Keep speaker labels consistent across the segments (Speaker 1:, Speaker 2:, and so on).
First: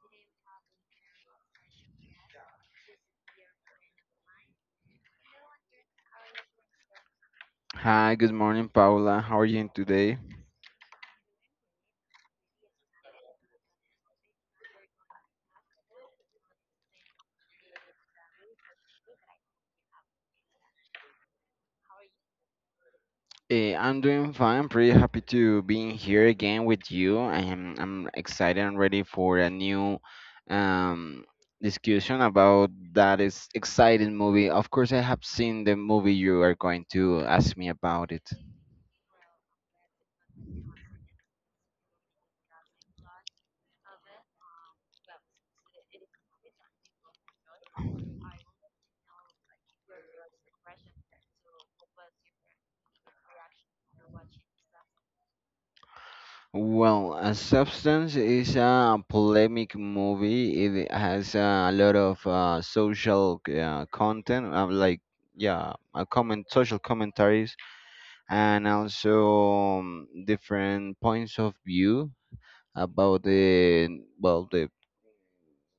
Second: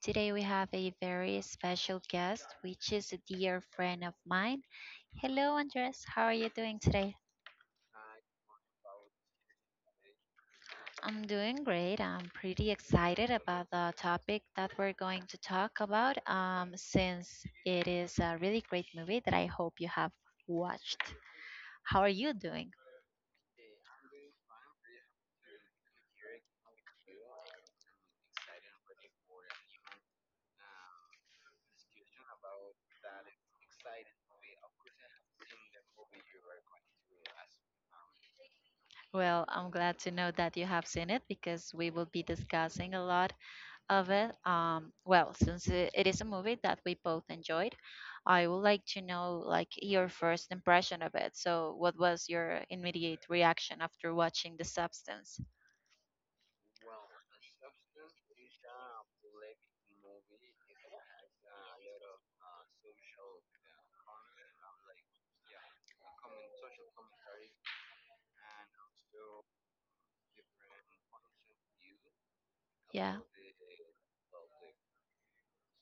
Speaker 1: Today we have a very special guest, which is a dear friend of mine. Hello, Andres. How are you doing today?
Speaker 2: Hi, good morning, Paula. How are you doing today?
Speaker 1: I'm doing great. I'm pretty excited about the topic that we're going to talk about, since it is a really great movie that I hope you have watched. How are you doing?
Speaker 2: I'm doing fine. I'm pretty happy to being here again with you. I'm excited and ready for a new um discussion about that is exciting movie. Of course, I have seen the movie you are going to ask me about it.
Speaker 1: Well, I'm glad to know that you have seen it because we will be discussing a lot of it. Well, since it is a movie that we both enjoyed, I would like to know like your first impression of it. So, what was your immediate reaction after watching The Substance?
Speaker 2: Well, a Substance is a polemic movie. It has a lot of social content, like, yeah, a comment, social commentaries, and also different points of view
Speaker 1: Yeah,
Speaker 2: about the well the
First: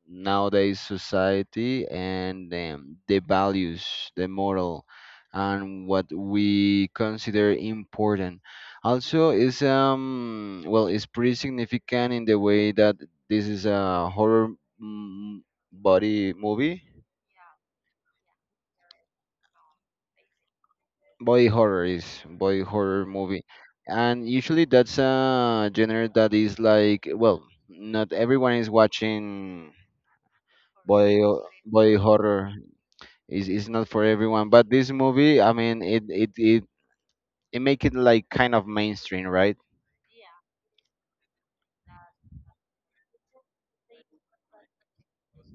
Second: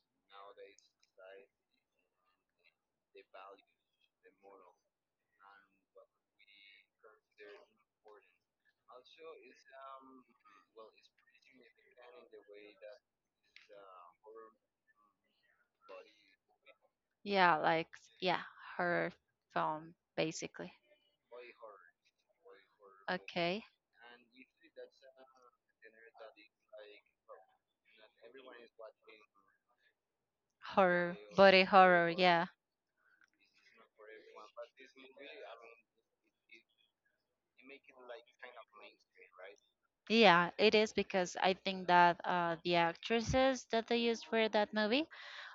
Speaker 2: nowadays society, and the values, the moral, and what we consider important. Also, it's pretty significant in the way that this is a horror mm, body movie.
Speaker 1: yeah, Like yeah, horror film basically.
Speaker 2: Body horror movie,
Speaker 1: Okay,
Speaker 2: and usually that's a genre that is like, well, not everyone is watching
Speaker 1: horror, body
Speaker 2: body
Speaker 1: horror. Yeah,
Speaker 2: horror. Is not for everyone, but this movie, I mean, it make it like kind of mainstream, right?
Speaker 1: yeah, it is because I think that the actresses that they used for that movie,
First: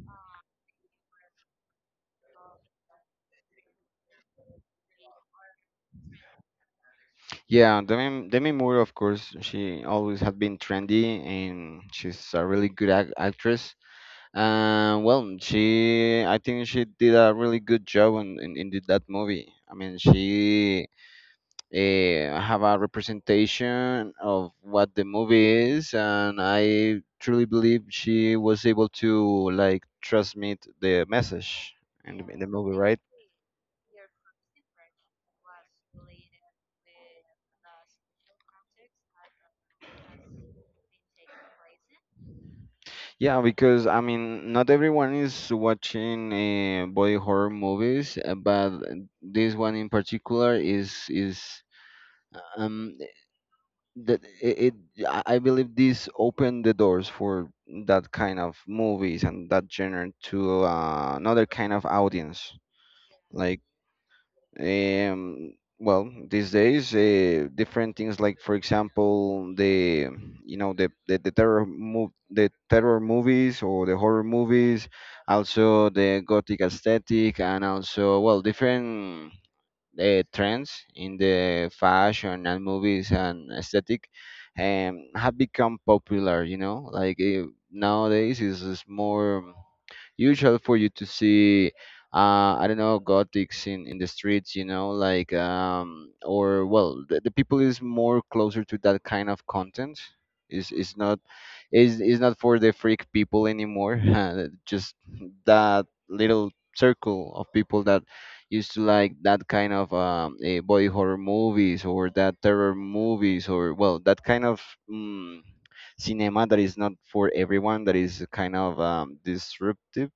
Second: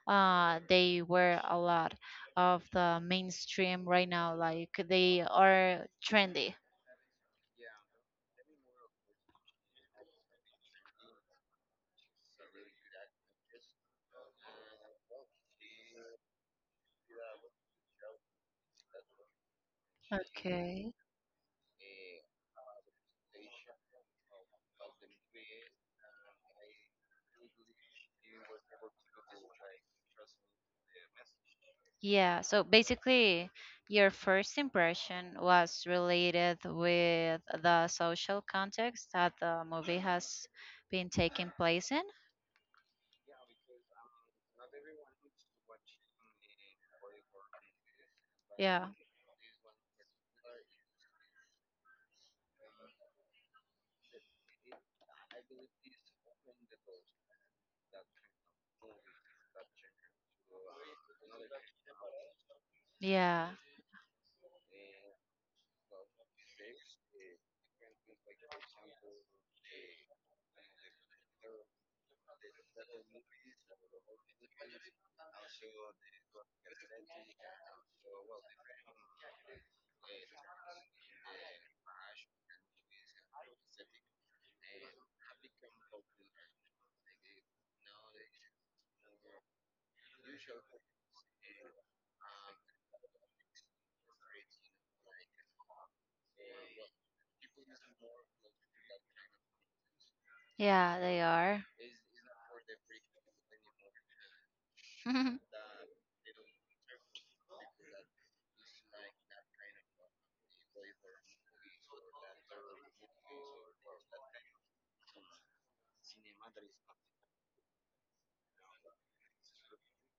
Speaker 1: they were a lot of the mainstream right now. Like they are trendy.
Speaker 2: Yeah, Demi Moore, of course, she always had been trendy, and she's a really good ac actress. Well, she, I think she did a really good job that movie. I mean, she have a representation of what the movie is, and I truly believe she was able to like transmit the message in the, in
Speaker 1: Yeah,
Speaker 2: the
Speaker 1: so
Speaker 2: movie, right?
Speaker 1: basically, your first impression was related with the social context that the movie has been taking place in.
Speaker 2: Yeah, because I mean, not everyone is watching body horror movies, but
Speaker 1: Yeah,
Speaker 2: this one in particular is. um. That it, it I believe this opened the doors for that kind of movies and that genre to another kind of audience.
Speaker 1: yeah,
Speaker 2: Like, well, these days, different things, like for example the you know the terror mov- the terror movies, or the horror movies, also the gothic aesthetic, and also, well, different trends in the fashion and movies and aesthetic have become popular. Like, nowadays is more usual for you to see. I don't know, gothics in the streets, like, or well, the people is more closer to that kind of content. Is is
Speaker 1: yeah,
Speaker 2: not
Speaker 1: they are.
Speaker 2: is not for the freak people anymore. Just that little circle of people that used to like that kind of body horror movies, or that terror movies, or, well, that kind of mm, cinema that is not for everyone, that is kind of disruptive,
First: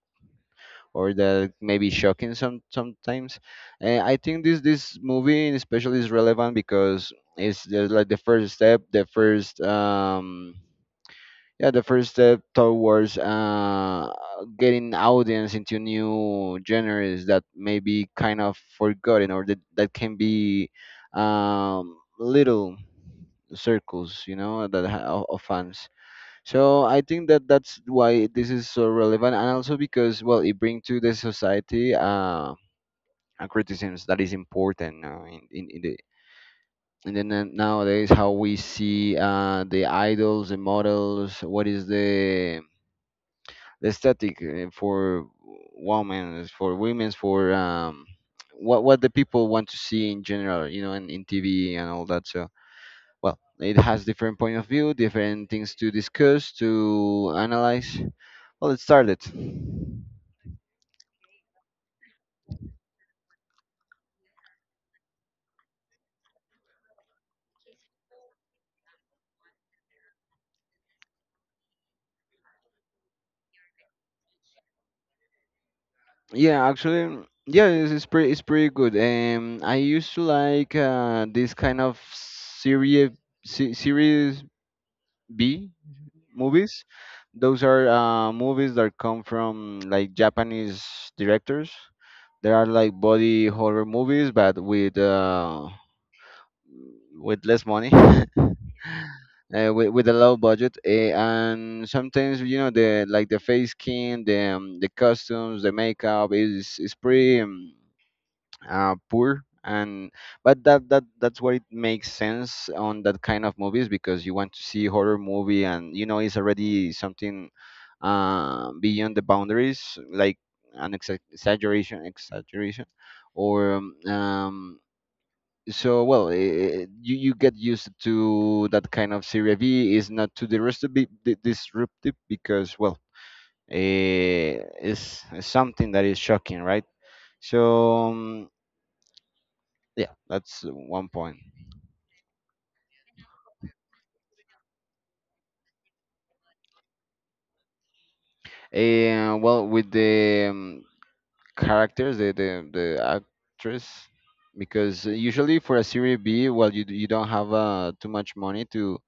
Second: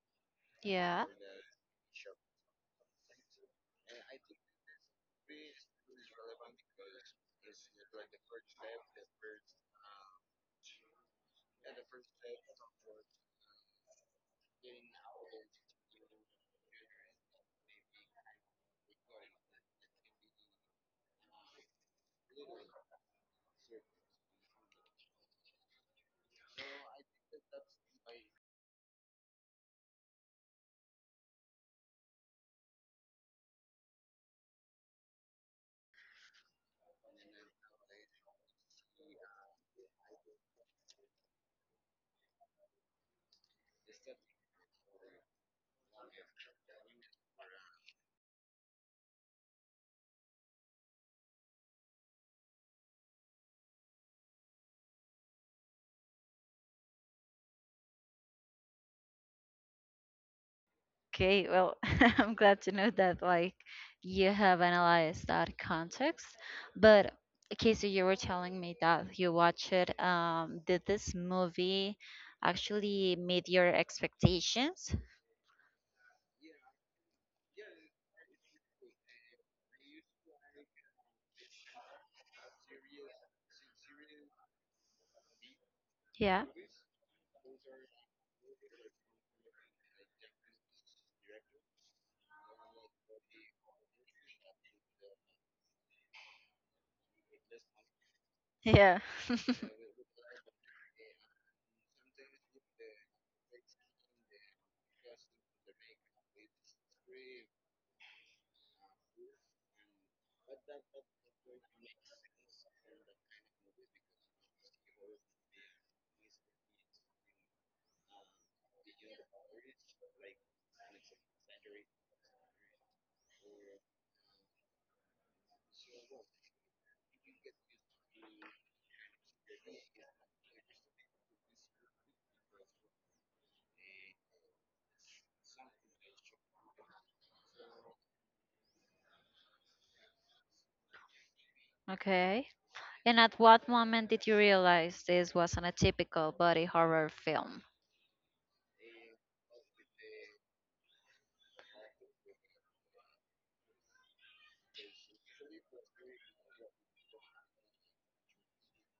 Speaker 1: Yeah.
Speaker 2: or that maybe shocking sometimes. I think this movie especially is relevant because it's like the first step, the first yeah the first step towards getting audience into new genres that may be kind of forgotten, or that can be little circles, you know that ha- of fans. So I think that that's why this is so relevant, and also because, well, it brings to the society a criticism that is important, in the and then nowadays, how we see the idols, the models, what is the static for for women's, for what the people want to see in general, you know, and in TV and all that. So, well, it has different point of view, different things to discuss, to analyze. Well, it started.
Speaker 1: Okay, well, I'm glad to know that like you have analyzed that context. But okay, so you were telling me that you watched it. Did this movie actually meet your expectations?
Speaker 2: Yeah, actually, yeah, it's pretty good. I used to like this kind of series se series B
Speaker 1: Yeah.
Speaker 2: movies. Those are movies that come from, like, Japanese directors. There are like body horror movies, but with less money.
Speaker 1: Yeah.
Speaker 2: With a low budget, and sometimes, the face skin, the costumes, the makeup is pretty, poor, and but that's where it makes sense on that kind of movies, because you want to see horror movie, and it's already something beyond the boundaries, like an exaggeration or, so well, you get used to that kind of series B, is not too disruptive because, well, uh, it's something that is shocking, right? So, yeah, that's one point.
Speaker 1: Okay. And at what moment did you realize this was not a typical body horror film?
Speaker 2: And, well, with the, characters, the actress, because usually for a series B, well, you don't have too much money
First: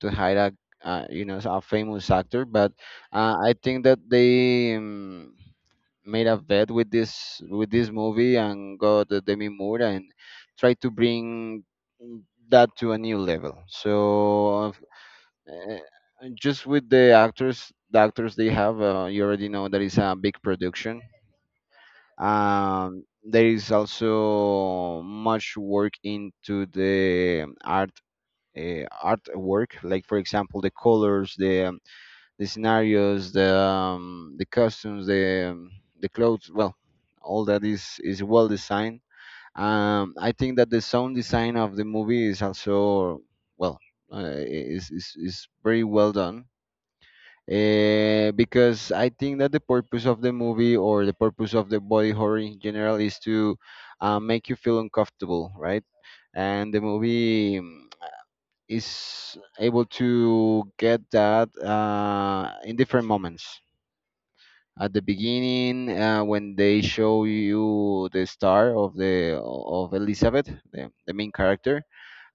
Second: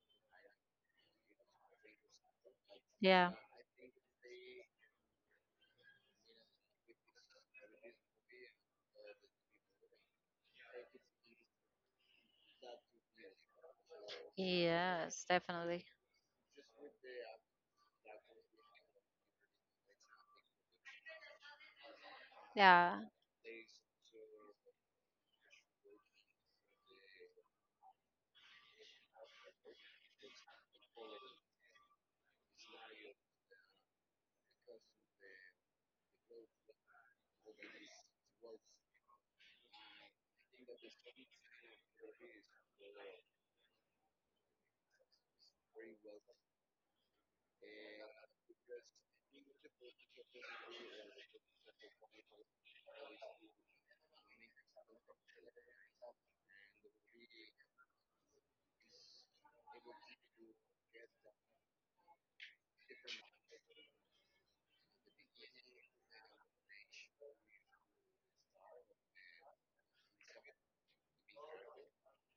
Speaker 2: to hire a you know a famous actor, but
Speaker 1: Yeah.
Speaker 2: I think that they, made a bet with this movie and got the Demi Moore, and tried to bring that to a new level. So
Speaker 1: Yes,
Speaker 2: uh,
Speaker 1: definitely.
Speaker 2: just with the actors they have, you already know that it's a big production.
Speaker 1: Yeah,
Speaker 2: There is also much work into the artwork, like for example the colors, the scenarios, the costumes, the clothes, well, all that is well designed. I think that the sound design of the movie is also, well, is very well done, because I think that the purpose of the movie, or the purpose of the body horror in general, is to make you feel uncomfortable, right? And the movie is able to get that in different moments. At the beginning, when they show you the star of the of Elizabeth, the main character,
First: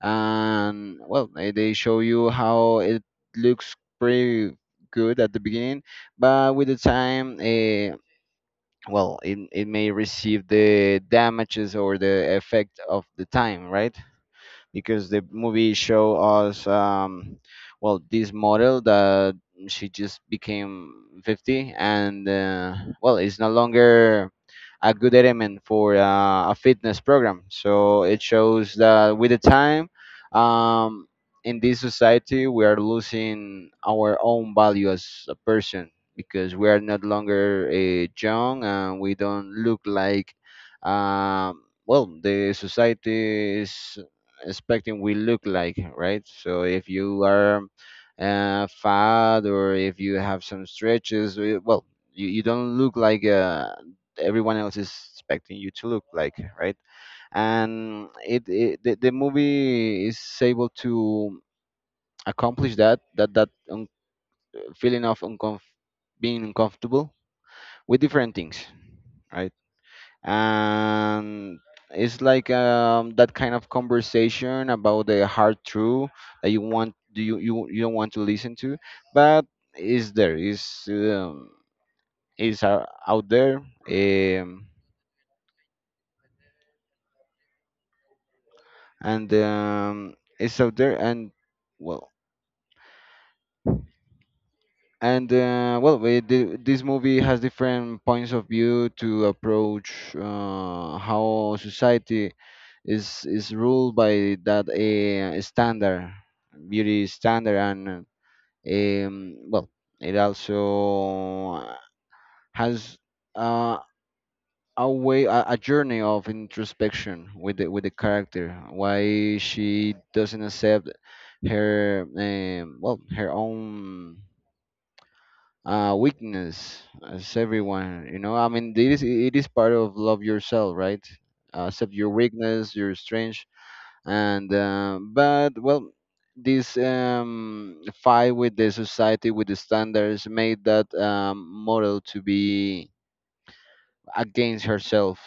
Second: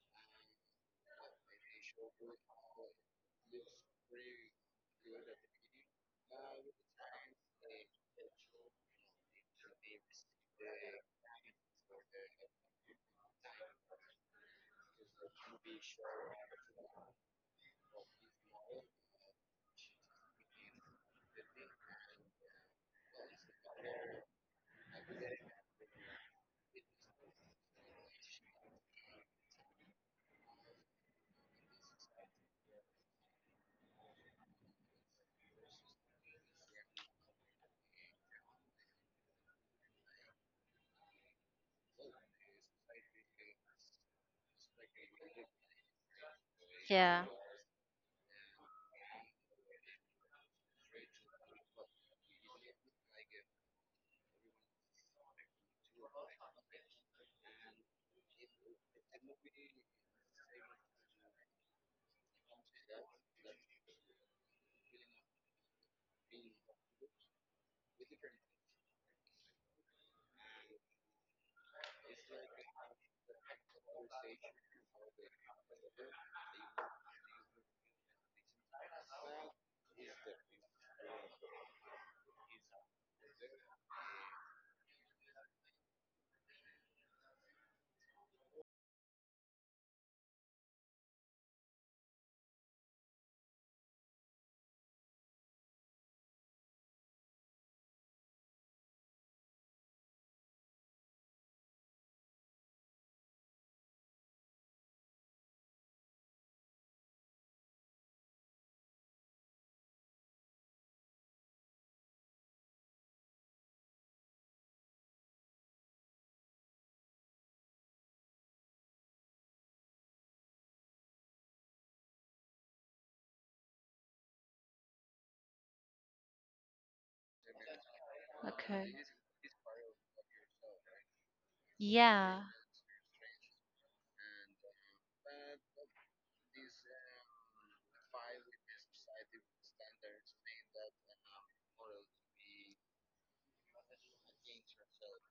Speaker 2: and, well, they show you how it looks pretty good at the beginning, but with the time, well, it may receive the damages or the effect of the time, right? Because the movie show us, well, this model that she just became 50, and well, it's no longer a good element for a fitness program. So it shows that with the time, um, in this society we are losing our own value as a person, because we are not longer young, and we don't look like, well, the society is expecting we look like, right? So if you
Speaker 1: yeah.
Speaker 2: are fat, or if you have some stretches, well, you don't look like, everyone else is expecting you to look like, right? And the movie is able to accomplish that feeling of being uncomfortable with different things, right? And it's like, that kind of conversation about the hard truth that you want do you, you you don't want to listen to, but is there is um, is out there, um, and, it's out there, and, well, and well, this movie has different points of view to approach how society is ruled by that standard beauty standard, and well, it also has uh, a journey of introspection with the character, why she doesn't accept her, well, her own weakness, as everyone, I mean,
Speaker 1: Okay.
Speaker 2: it is part of love yourself, right? Accept your
Speaker 1: Yeah.
Speaker 2: weakness, your strength. And but, well, this, fight with the society, with the standards, made that, model to be against herself.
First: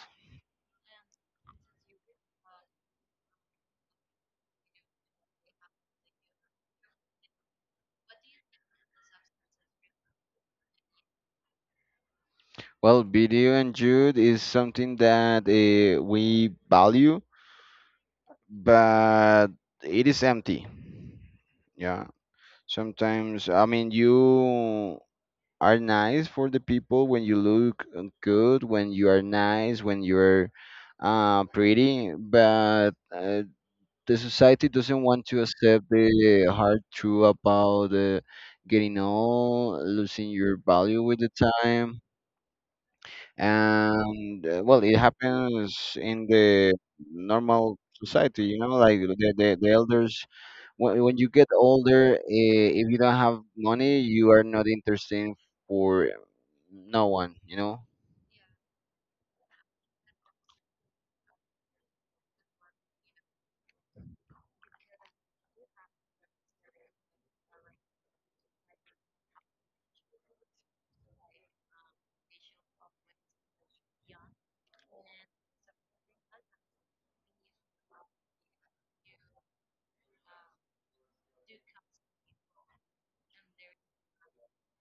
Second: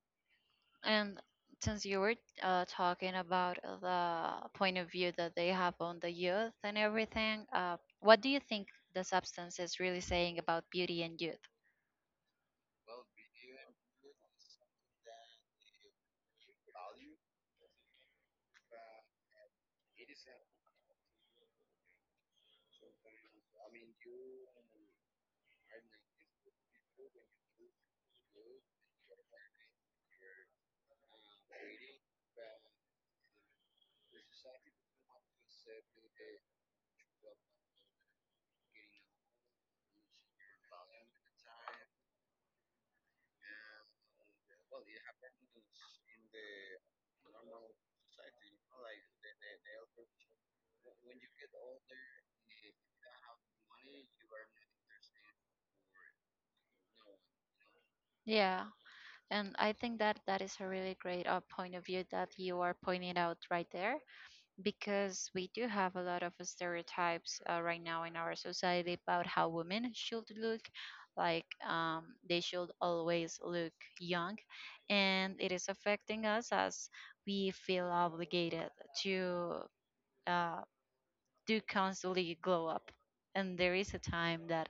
Speaker 1: And since you were talking about the point of view that they have on the youth and everything, what do you think the substance is really saying about beauty and youth?
Speaker 2: Well, video and jude is something that we value, but it is empty. Yeah, sometimes, I mean, you are nice for the people when you look good, when you are nice, when you're pretty. But the society doesn't want to accept the hard truth about getting old, losing your value with the time. And well, it happens in the normal society. You know, like the elders. When you get older, if you don't have money, you are not interesting for no one. You know.
Speaker 1: Yeah, and I think that that is a really great point of view that you are pointing out right there. Because we do have a lot of stereotypes right now in our society about how women should look like, they should always look young, and it is affecting us as we feel obligated to uh, do constantly glow up, and there is a time that,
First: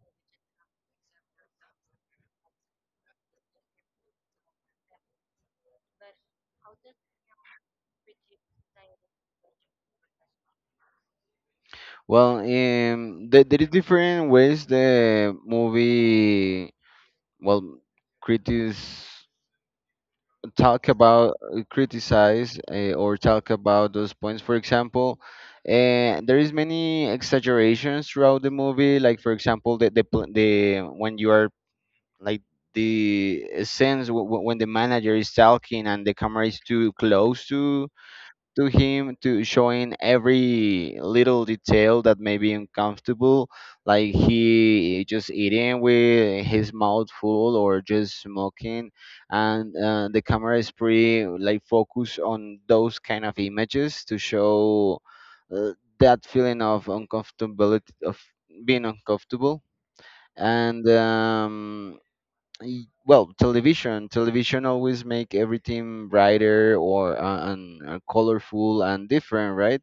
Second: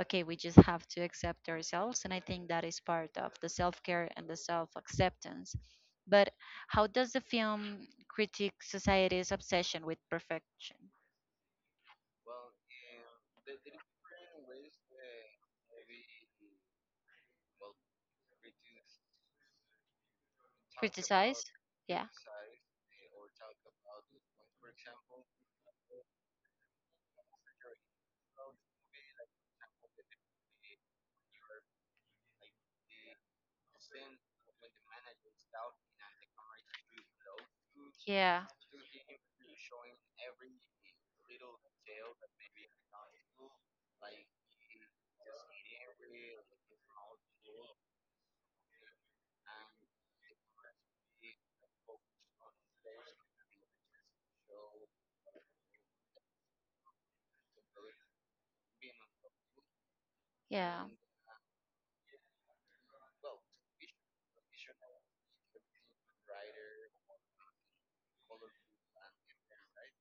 Speaker 1: okay, we just have to accept ourselves. And I think that is part of the self care and the self acceptance. But how does the film critique society's obsession with perfection?
Speaker 2: There is different ways the movie, well, critics talk
Speaker 1: Criticize?
Speaker 2: about,
Speaker 1: Yeah.
Speaker 2: criticize, or talk about those points, for example. And there is many exaggerations throughout the movie, like for example the when you are, like, the sense when the manager is talking, and the camera is too close to
Speaker 1: Yeah.
Speaker 2: to him to showing every little detail that may be uncomfortable, like he just eating with his mouth full or just smoking. And the camera is pretty like focused on those kind of images to show uh, that feeling of uncomfortability, of being uncomfortable.
Speaker 1: Yeah.
Speaker 2: And, well, television always make everything brighter, or and colorful and different, right?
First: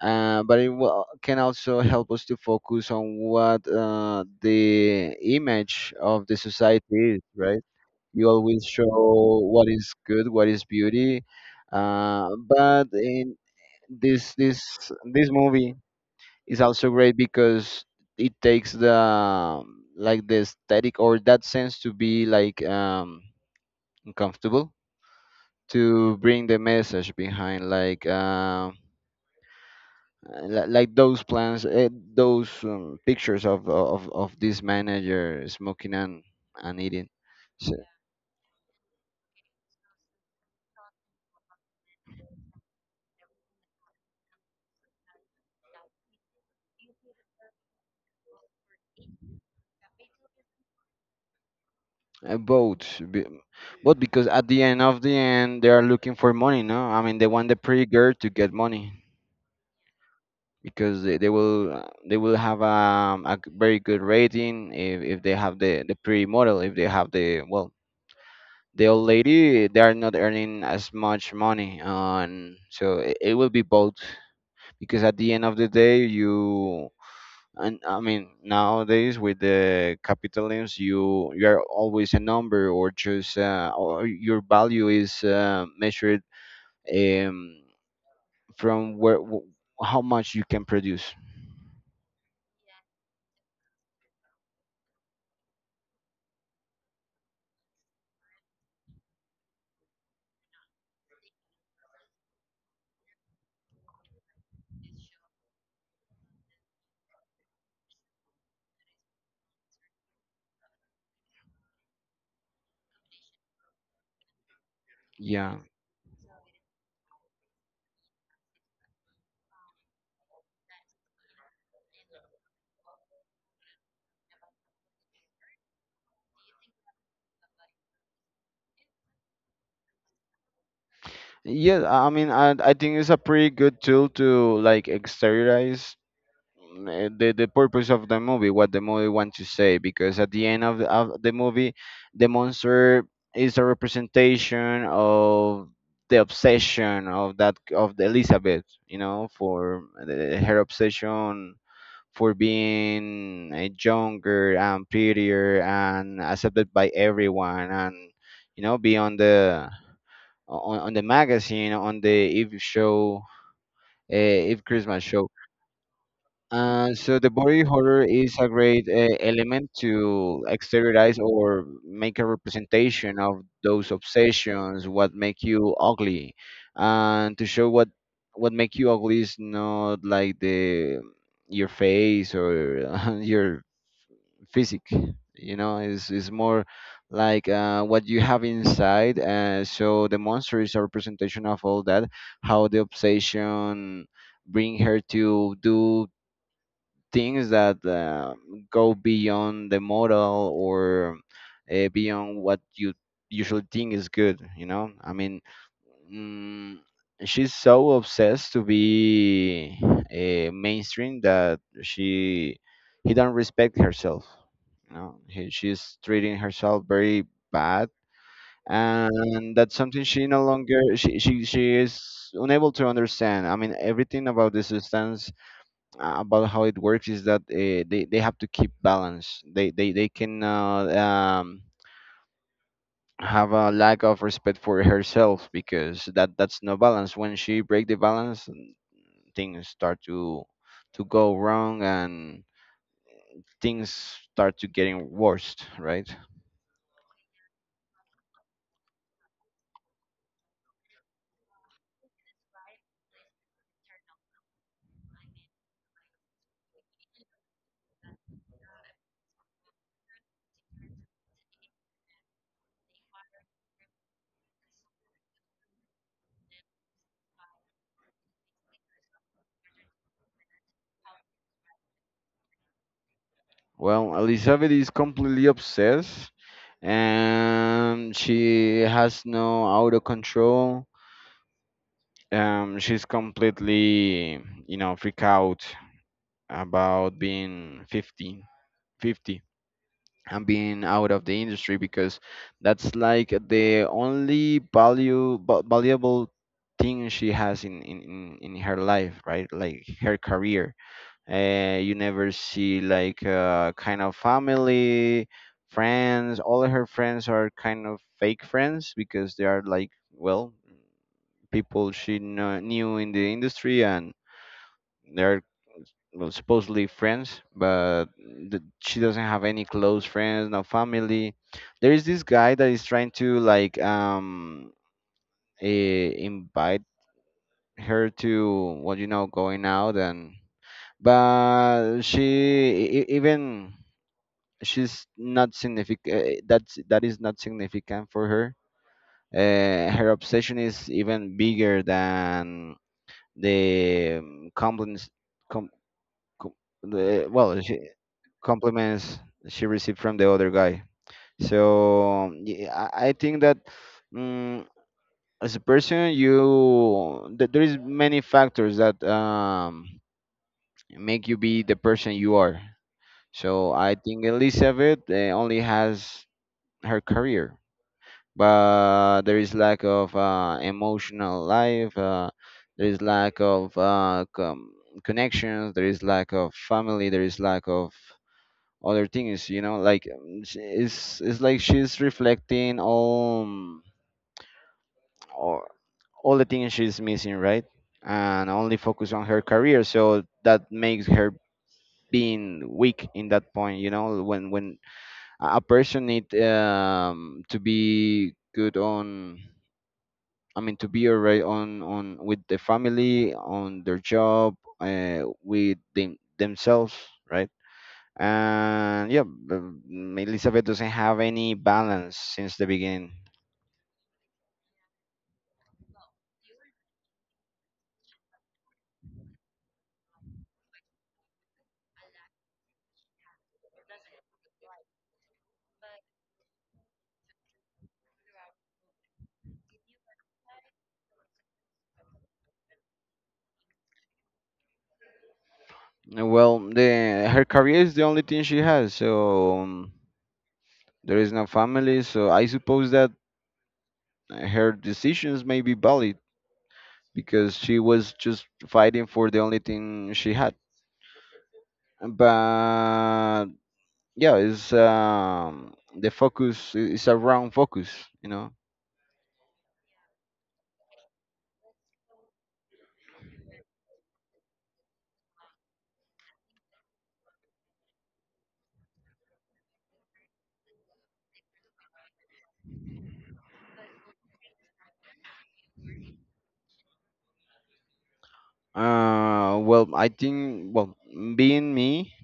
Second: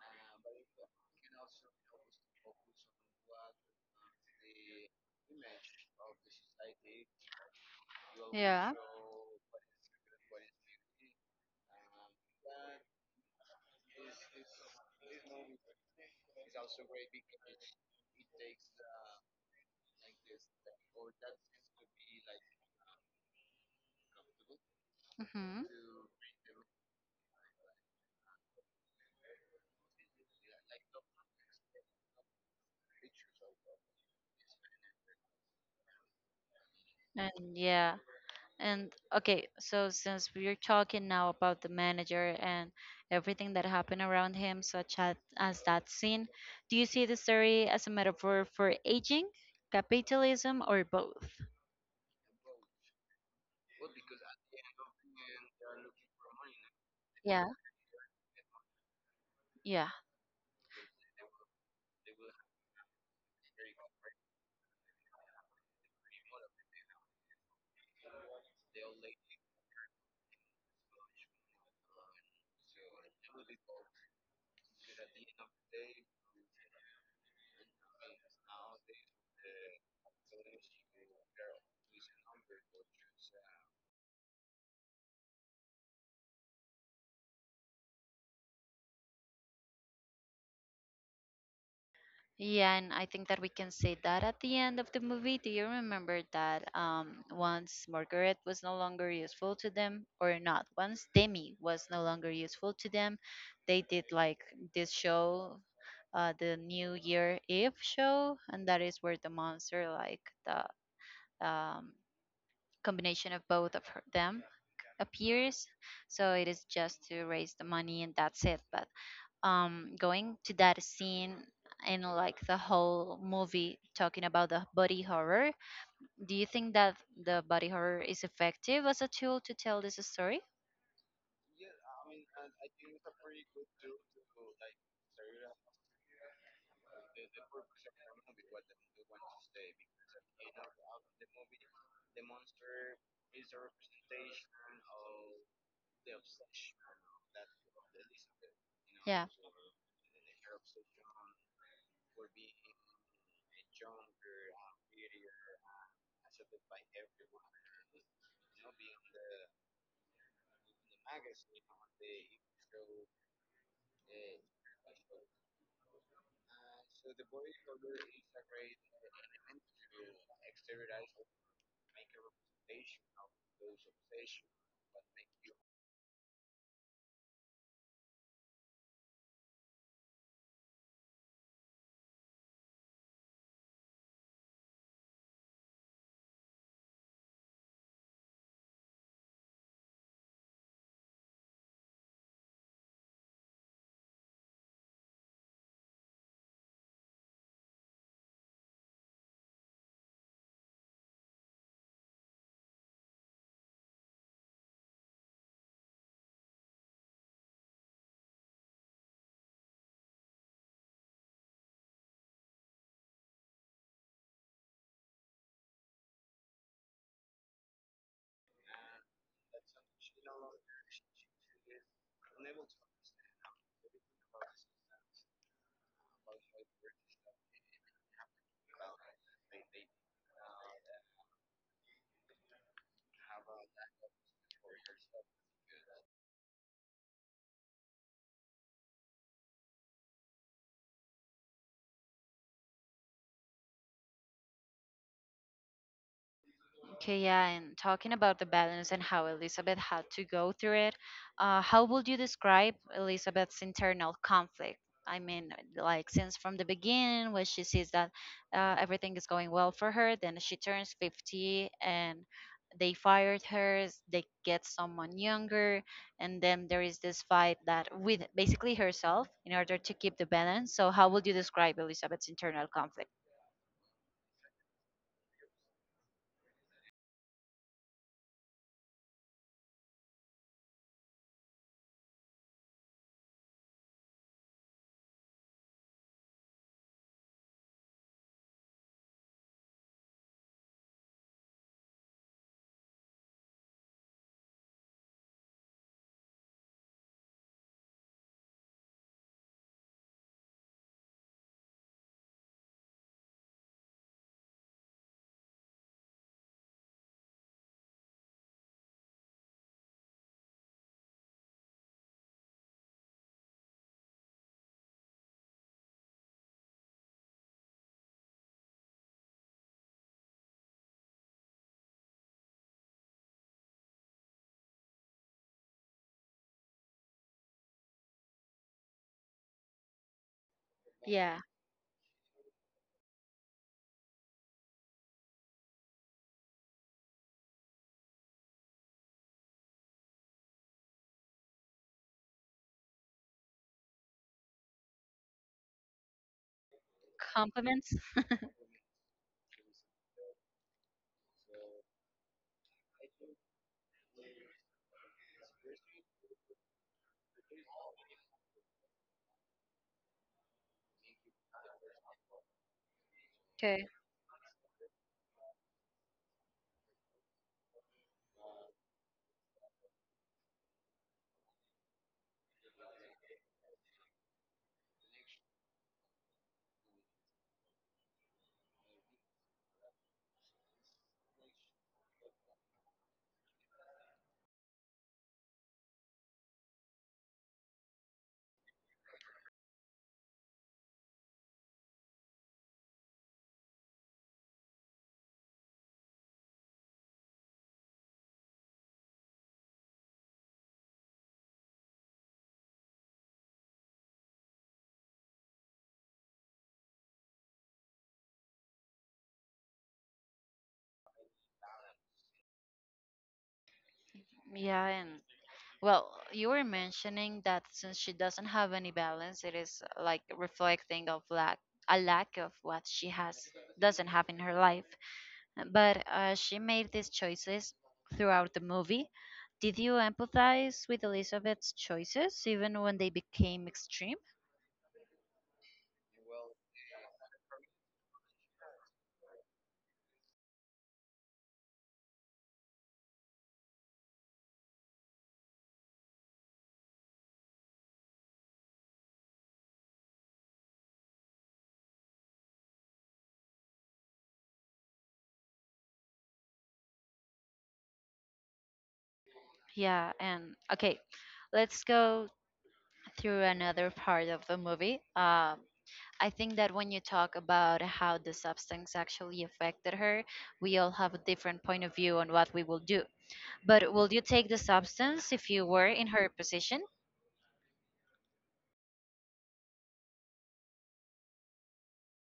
Speaker 2: But it will, can also help us to focus on what the image of the society is, right? You always
Speaker 1: Yeah.
Speaker 2: show what is good, what is beauty. But in this movie is also great because it takes the like the aesthetic or that sense to be like, and comfortable,
Speaker 1: Hmm.
Speaker 2: to bring the message behind, like, like those plans, those pictures of this manager smoking and eating.
Speaker 1: And
Speaker 2: So,
Speaker 1: yeah. And okay, so since we're talking now about the manager and everything that happened around him, such as that scene, do you see the story as a metaphor for aging, capitalism, or both?
Speaker 2: both. Be- but because at the end of the end they are looking for money. No, I mean they want the
Speaker 1: Yeah,
Speaker 2: pretty girl to get money,
Speaker 1: yeah,
Speaker 2: because they will have a very good rating if they have the pretty model. If they have the, well, the old lady, they are not earning as much money, and so it will be both. Because at the end of the day you... And I mean, nowadays with the capitalism, you are always a number, or just or your value is measured, um, from how much you can produce.
Speaker 1: yeah. And I think that we can say that at the end of the movie. Do you remember that, once Margaret was no longer useful to them, or not? Once Demi was no longer useful to them, they did like this show, the New Year Eve show, and that is where the monster, like the, um, combination of both of her, them,
Speaker 2: Yeah,
Speaker 1: appears. So it is just to raise the money, and that's it. But going to that scene, in like the whole movie talking about the body horror, do you think that the body horror is effective as a tool to tell this story?
Speaker 2: yeah, I mean, I think it's a pretty good tool to, like, exteriorize the purpose of the movie, what the movie wants to say, because at the end of the movie, the monster is a representation of the obsession of that, of the Elizabeth, you know,
Speaker 1: Yeah.
Speaker 2: for her obsession for being younger and prettier and accepted by everyone, and, you know, be on the magazine, on the Eve show, Eve Christmas show. So the body horror is a great element to exteriorize or make a representation of those obsessions, what make you ugly, and to show what make you ugly is not like the your face or your physique. You know, it's more like what you have inside. So the monster is a representation of all that, how the obsession bring her to do things that go beyond the model, or beyond what you usually think is good, you know, I mean, mm, she's so obsessed to be mainstream that she he don't respect herself. You know, she's treating herself very bad. And that's something she no longer she is unable to understand. I mean, everything about the system, about how it works is that they have to keep balance. They cannot have a lack of respect for herself, because that's no balance. When she break the balance, things start to go wrong, and things start to getting worse. Right.
Speaker 1: Okay, yeah, and talking about the balance and how Elizabeth had to go through it, how would you describe Elizabeth's internal conflict? I mean, like since from the beginning, when she sees that, everything is going well for her, then she turns 50 and they fired her, they get someone younger, and then there is this fight that with basically herself in order to keep the balance. So, how would you describe Elizabeth's internal conflict?
Speaker 2: Well, Elizabeth is completely obsessed, and she has no auto control. She's completely, you know, freak out about being 50, 50, and being out of the industry, because that's like the only valuable thing she has in her life, right, like her career. You never see like kind of family, friends. All her friends are kind of fake friends because they are, like, well, people knew in the industry, and they're, well, supposedly friends, but she doesn't have any close friends, no family. There is this guy that is trying to, like, invite her to what, you know, going out. And
Speaker 1: Yeah,
Speaker 2: but even she's not significant. That is not significant for her. Her obsession is even bigger than the compliments com, com, the, well she,
Speaker 1: compliments.
Speaker 2: compliments she received from the other guy. So, yeah, I think that, um, as a person, there is many factors that make you be the person you are. So I think Elizabeth only has her career, but there is lack of emotional life. There is lack of connections. There is lack of family. There is lack of other thing. Is, you know, like, it's like she's reflecting all, all all the things she's missing, right, and only focus on her career, so that makes her being weak in that point, you know, when a person need to be good on, I mean, to be alright on with the family, on their job, with themselves, right. And, yeah, Elizabeth doesn't have any balance since the beginning.
Speaker 1: Yeah, and well, you were mentioning that since she doesn't have any balance, it is like reflecting of lack a lack of what she has doesn't have in her life. But she made these choices throughout the movie. Did you empathize with Elizabeth's choices even when they became extreme?
Speaker 2: Well, the her career is the only thing she has, so, there is no family. So I suppose that her decisions may be valid because she was just fighting for the only thing she had. But, yeah, it's, the is a wrong focus, you know.
Speaker 1: Yeah, and okay, let's go through another part of the movie. I think that when you talk about how the substance actually affected her, we all have a different point of view on what we will do. But will you take the substance if you were in her position?
Speaker 2: Well, I think, well, being me.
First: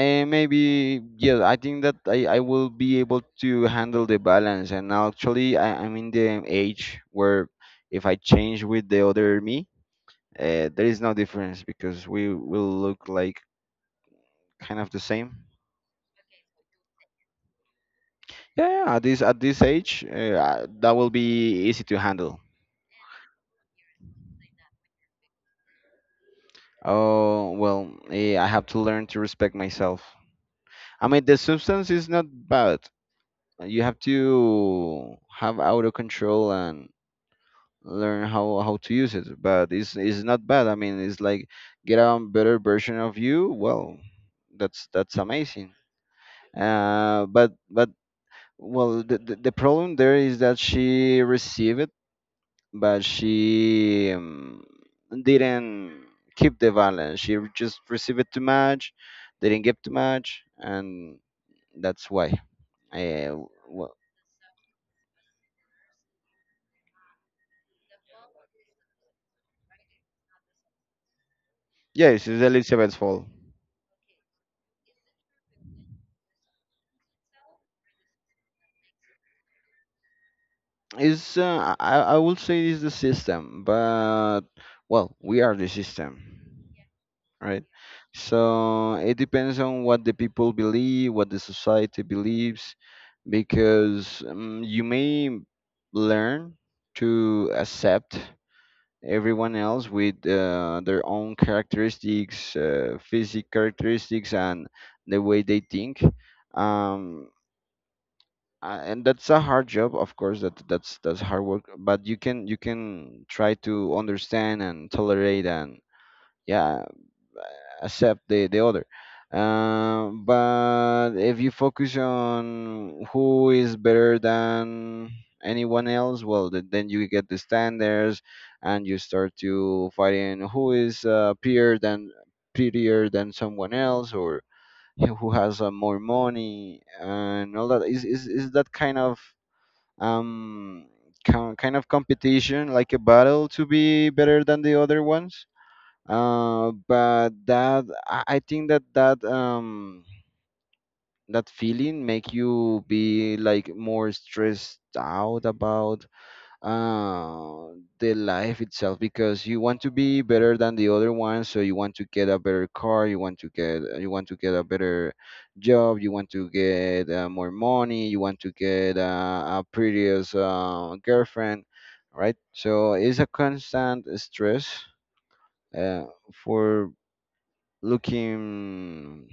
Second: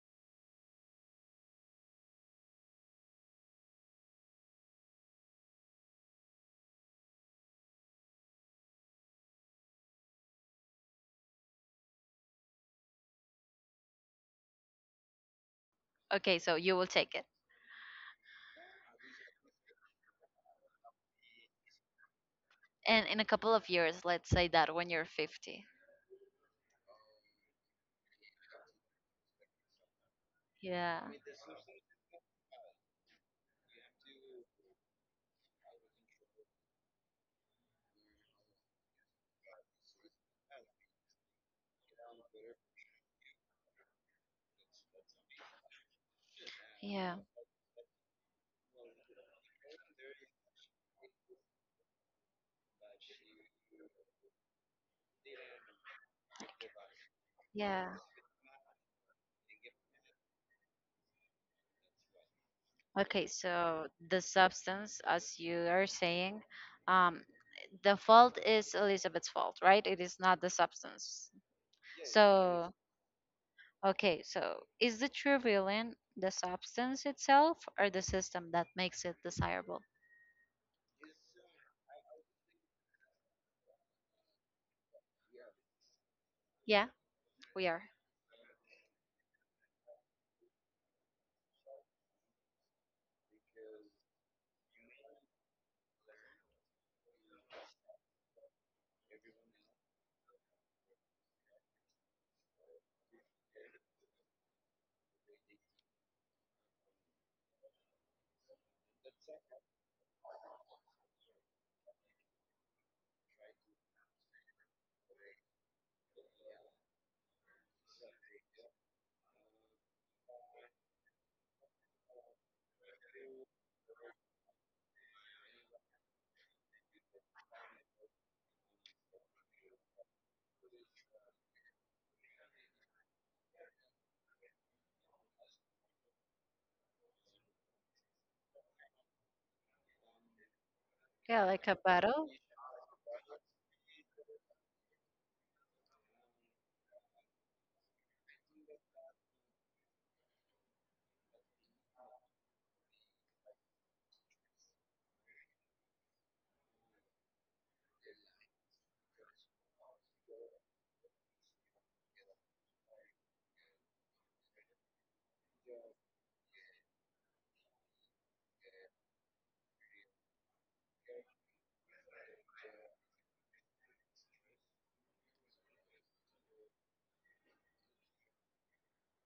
Speaker 2: Maybe yes. I think that I will be able to handle the balance, and actually I'm in the age where if I change with the other me, there is no difference because we will look like kind of the same.
Speaker 1: Okay, so you will take it.
Speaker 2: Yeah, yeah, at this age, that will be easy to handle.
Speaker 1: And in a couple of years, let's say that when you're 50.
Speaker 2: Oh, well, I have to learn to respect myself.
Speaker 1: Yeah.
Speaker 2: I mean, the substance is not bad. You have to have auto control and learn how to use it, but it's not bad. I mean, it's like get a better version of you. Well, that's amazing.
Speaker 1: Yeah.
Speaker 2: But well, the problem there is that she received it, but she didn't keep the balance. She just
Speaker 1: Yeah.
Speaker 2: received it too much, didn't give too much, and that's why
Speaker 1: Okay,
Speaker 2: uh,
Speaker 1: so
Speaker 2: well,
Speaker 1: the substance, as you are saying, um, the fault is Elizabeth's fault, right? It is not the substance.
Speaker 2: yes, it's
Speaker 1: So,
Speaker 2: Elizabeth's fault.
Speaker 1: okay, so is the true villain the substance itself or the system that makes it desirable?
Speaker 2: Is I would say is the system, but, well, we are the system,
Speaker 1: Yeah,
Speaker 2: right?
Speaker 1: we are.
Speaker 2: So it depends on what the people believe, what the society believes, because you may learn to accept everyone else with their own characteristics, physical characteristics, and the way they think. Um, and that's a hard job, of course, that's hard work, but you can try to understand and tolerate and, yeah, accept the other. But if you focus on who is better than anyone else, well, then you get the standards, and you start to fighting who is prettier than someone else, or who has more money, and all that is that kind of, um,
Speaker 1: Yeah, like
Speaker 2: kind
Speaker 1: a
Speaker 2: of
Speaker 1: battle.
Speaker 2: competition, like a battle to be better than the other ones. But that I think that that feeling make you be, like, more stressed out about uh, the life itself, because you want to be better than the other one, so you want to get a better car, you want to get a better job, you want to get more money, you want to get a prettiest girlfriend, right? So it's a constant stress uh, for looking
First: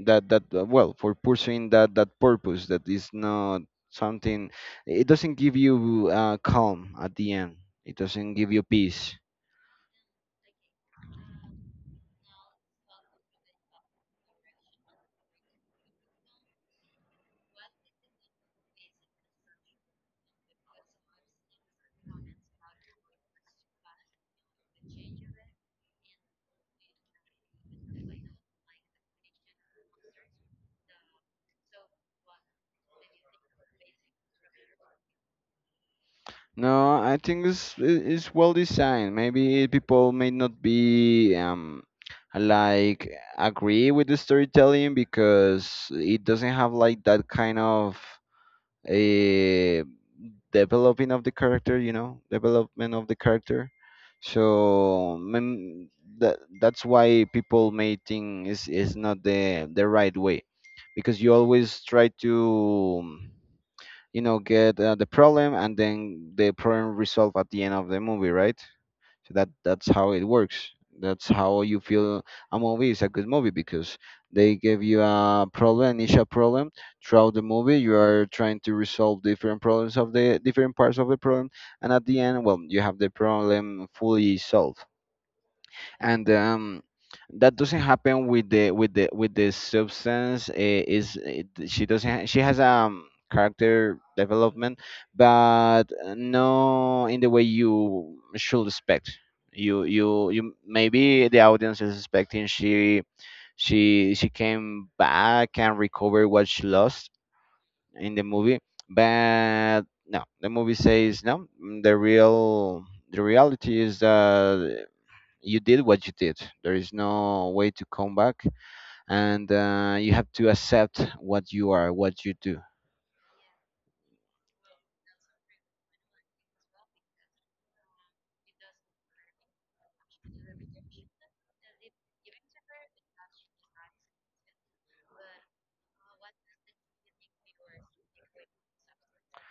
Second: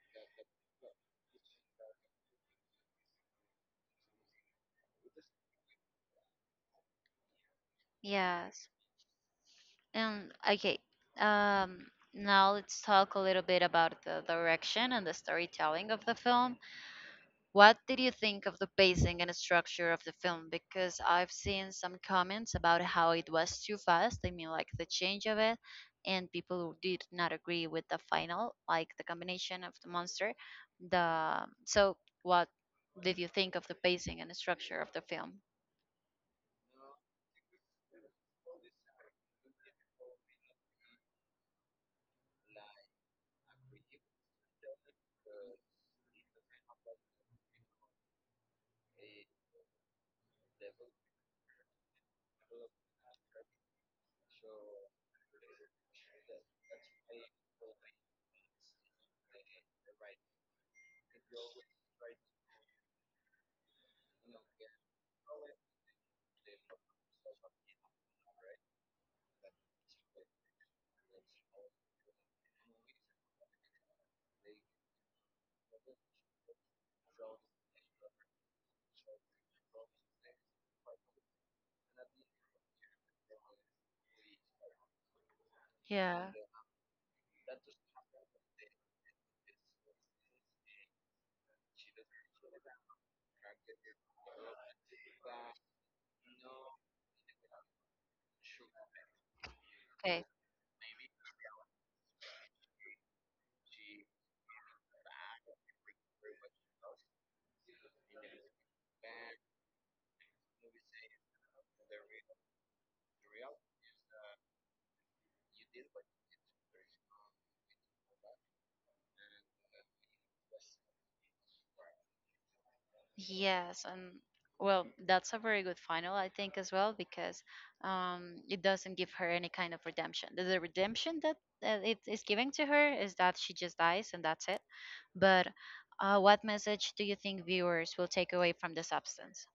Speaker 2: that that well for pursuing that purpose that is not something, it doesn't give you calm at the end. It doesn't give you
Speaker 1: Yes.
Speaker 2: peace.
Speaker 1: And okay, um, now let's talk a little bit about the direction and the storytelling of the film. What did you think of the pacing and structure of the film? Because I've seen some comments about how it was too fast. I mean, like the change of it, and people did not agree with the final, like the combination of the monster. The so, what did you think of the pacing and structure of the film?
Speaker 2: No, I think it's, it's well designed. Maybe people may not be like agree with the storytelling, because it doesn't have like that kind of uh, developing of the character, you know, development of the character. So, that's why people may think is not the right way, because you always try to, you know, get the problem, and then the problem resolved at the end of the movie, right? So that's how it works. That's how you feel a movie is a good movie, because they give you a problem, initial problem, throughout the movie. You are trying to resolve different problems of the different parts of the problem, and at the end, well, you have the problem fully solved,
Speaker 1: Yeah.
Speaker 2: and, that doesn't happen with the substance. Eh, is it, she doesn't ha- She has character development, but no in the way you should expect. You Maybe the audience is expecting she came back and recovered what she lost in the movie, but no, the movie says no. The reality is that you did what you did. There is no way to come back, and, you have to accept what you are, what you do.
Speaker 1: Yes, and well, that's a very good final, I think, as well, because, it doesn't give her any kind of redemption. The redemption that it is giving to her is that she just dies and that's it. But what message do you think viewers will take away from the substance?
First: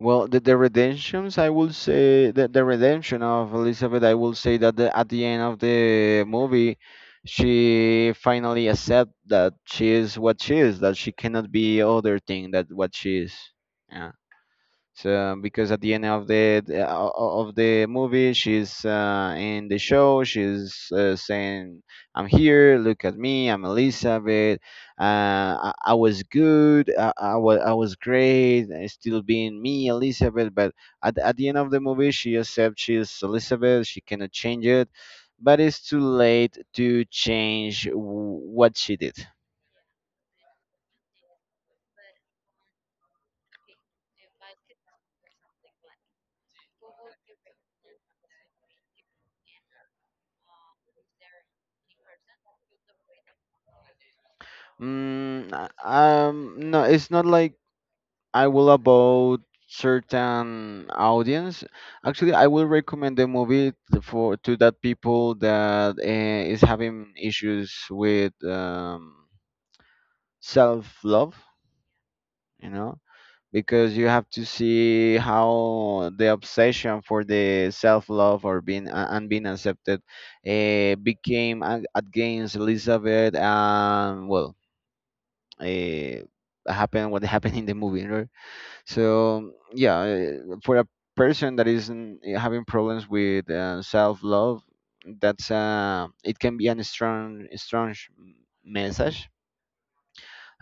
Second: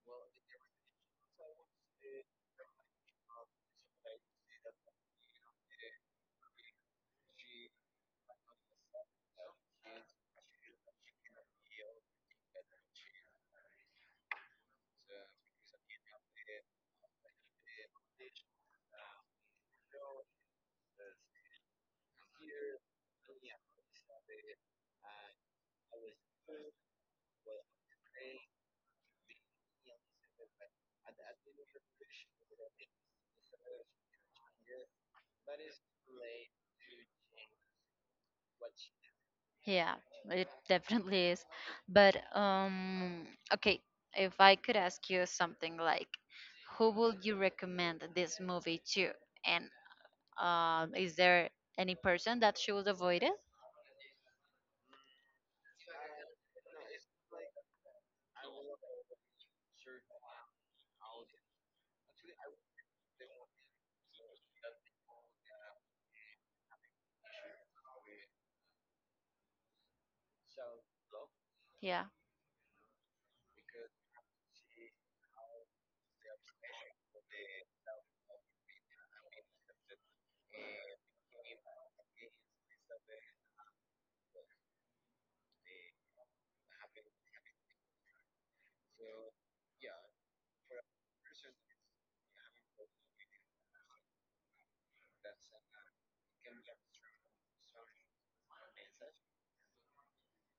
Speaker 2: Well, the redemptions, I will say that the redemption of Elizabeth, I will say that at the end of the movie, she finally accept that she is what she is, that she cannot be other thing that what she is. Yeah. So because at the end of the movie, she's in the show. She's saying, "I'm here. Look at me. I'm Elizabeth. I was good. I was great. Still being me, Elizabeth." But at the end of the movie, she accepts she's Elizabeth. She cannot change it, but it's too late to change what she did.
Speaker 1: Yeah, it definitely is. But okay, if I could ask you something like, who would you recommend this movie to? And is there any person that she would avoid it?
Speaker 2: No, it's not like I will about certain audience. Actually, I will recommend the movie t- for to that people that is having issues with self love.
Speaker 1: Yeah.
Speaker 2: You know, because you have to see how the obsession for the self love or being and being accepted against Elizabeth, and, well. Uh, happened what happened in the movie. So, yeah, for a person that isn't having problems with self-love, that's it can be a strong, strong message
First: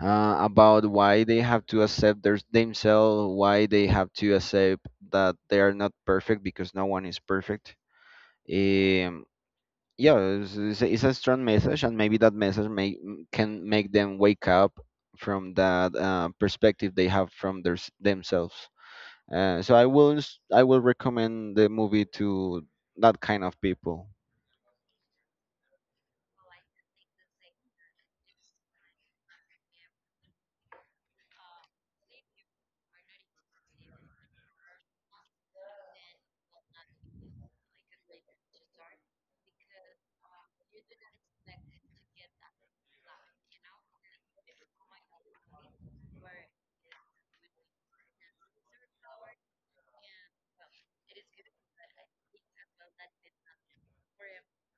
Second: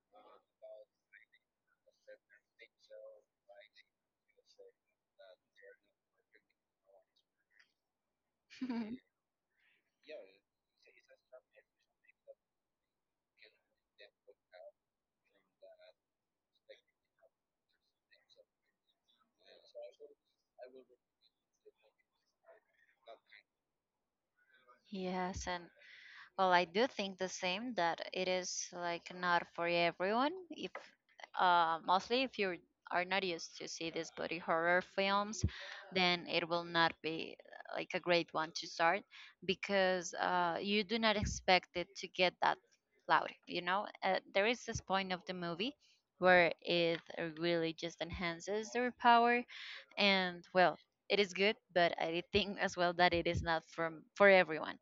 Speaker 2: about why they have to accept their themselves, why they have to accept that they are not perfect, because no one is perfect. Um, yeah, it's a strong message, and maybe that message can make them wake up from that perspective they have from themselves. I will recommend the movie to that kind of people.
Speaker 1: Yes, and well, I do think the same that it is like not for everyone. If mostly if you are not used to see these body horror films, then it will not be like a great one to start, because you do not expect it to get that loud. You know, there is this point of the movie where it really just enhances their power, and well, it is good, but I think as well that it is not from for everyone.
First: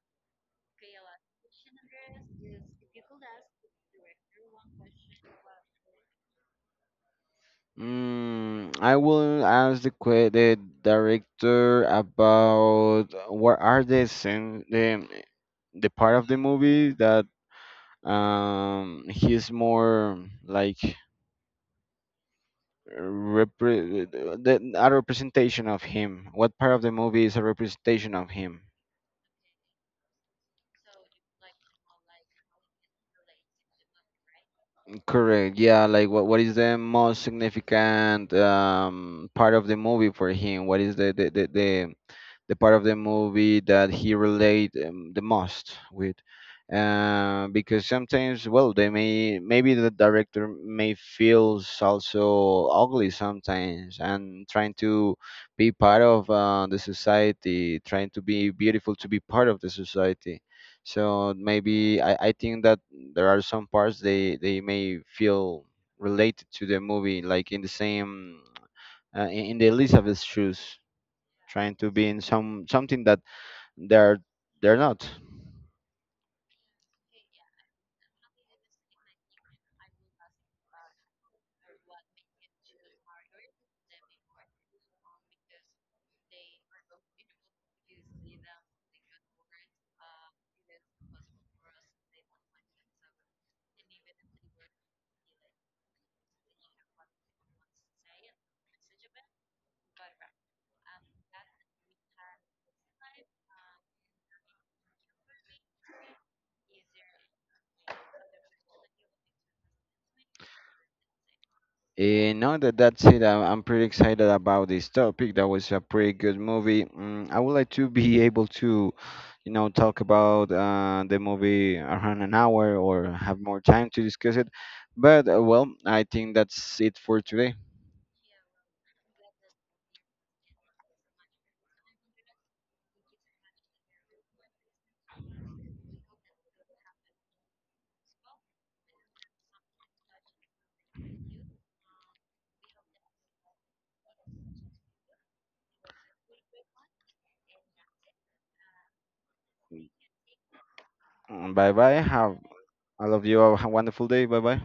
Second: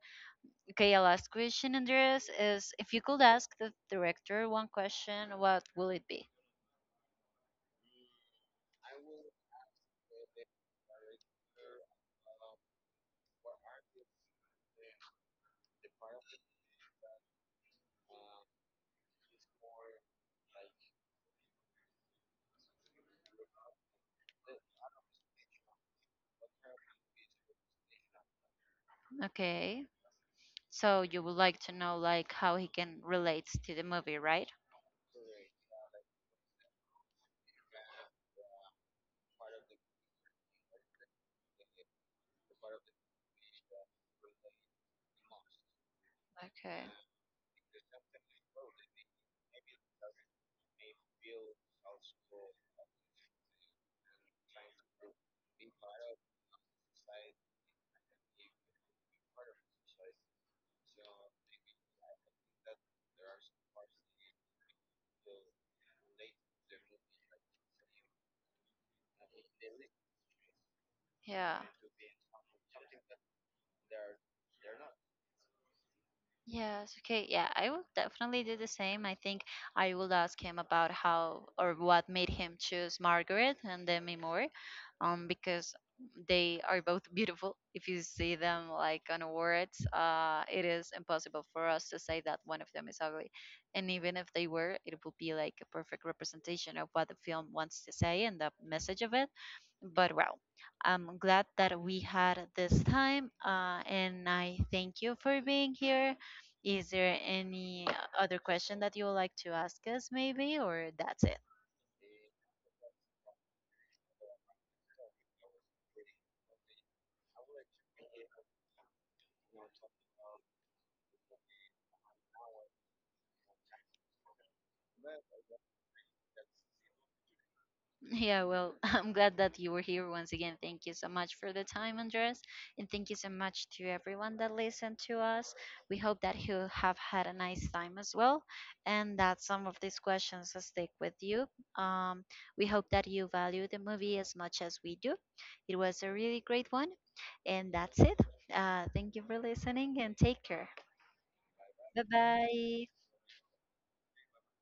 Speaker 1: Okay, our last question, Andreas, is if you could ask the director one question, what will it be?
Speaker 2: I will ask the director about what are the scene, the part of the movie that he's more, like, a representation of him. What part of the movie is a representation of him?
Speaker 1: Okay, so you would like to know like how he can relate to the movie, right?
Speaker 2: Correct. Yeah. Like, what is the most significant part of the movie for him? What is the part of the movie that he relate the most with.
Speaker 1: Okay.
Speaker 2: Because sometimes, well, they may maybe the director may feels also ugly sometimes, and trying to be part of the society, trying to be beautiful to be part of the society. So maybe I think that there are some parts they may feel related to the movie, like in the same, in the Elizabeth's shoes,
Speaker 1: Yeah.
Speaker 2: trying to be in something that they're they're not.
Speaker 1: Yes, okay. Yeah, I will definitely do the same. I think I will ask him about how or what made him choose Margaret and Demi Moore, because they are both beautiful. If you see them like on awards, it is impossible for us to say that one of them is ugly. And even if they were, it would be like a perfect representation of what the film wants to say and the message of it. But wow, I'm glad that we had this time, and I thank you for being here. Is there any other question that you would like to ask us, maybe, or that's it?
Speaker 2: Now that's it. I'm pretty excited about this topic. That was a pretty good movie. I would like to be able to, you know, talk about the movie around an hour, or have more time to discuss it. But, well, I think that's it for today.
Speaker 1: Yeah, well, I'm glad that you were here once again. Thank you so much for the time, Andres, and thank you so much to everyone that listened to us. We hope that you have had a nice time as well, and that some of these questions will stick with you. Um, we hope that you value the movie as much as we do. It was a really great one, and that's it. Thank you for listening, and take care.
Speaker 2: Bye bye.
Speaker 1: Bye
Speaker 2: Have
Speaker 1: bye.
Speaker 2: All of you have a wonderful day. Bye bye.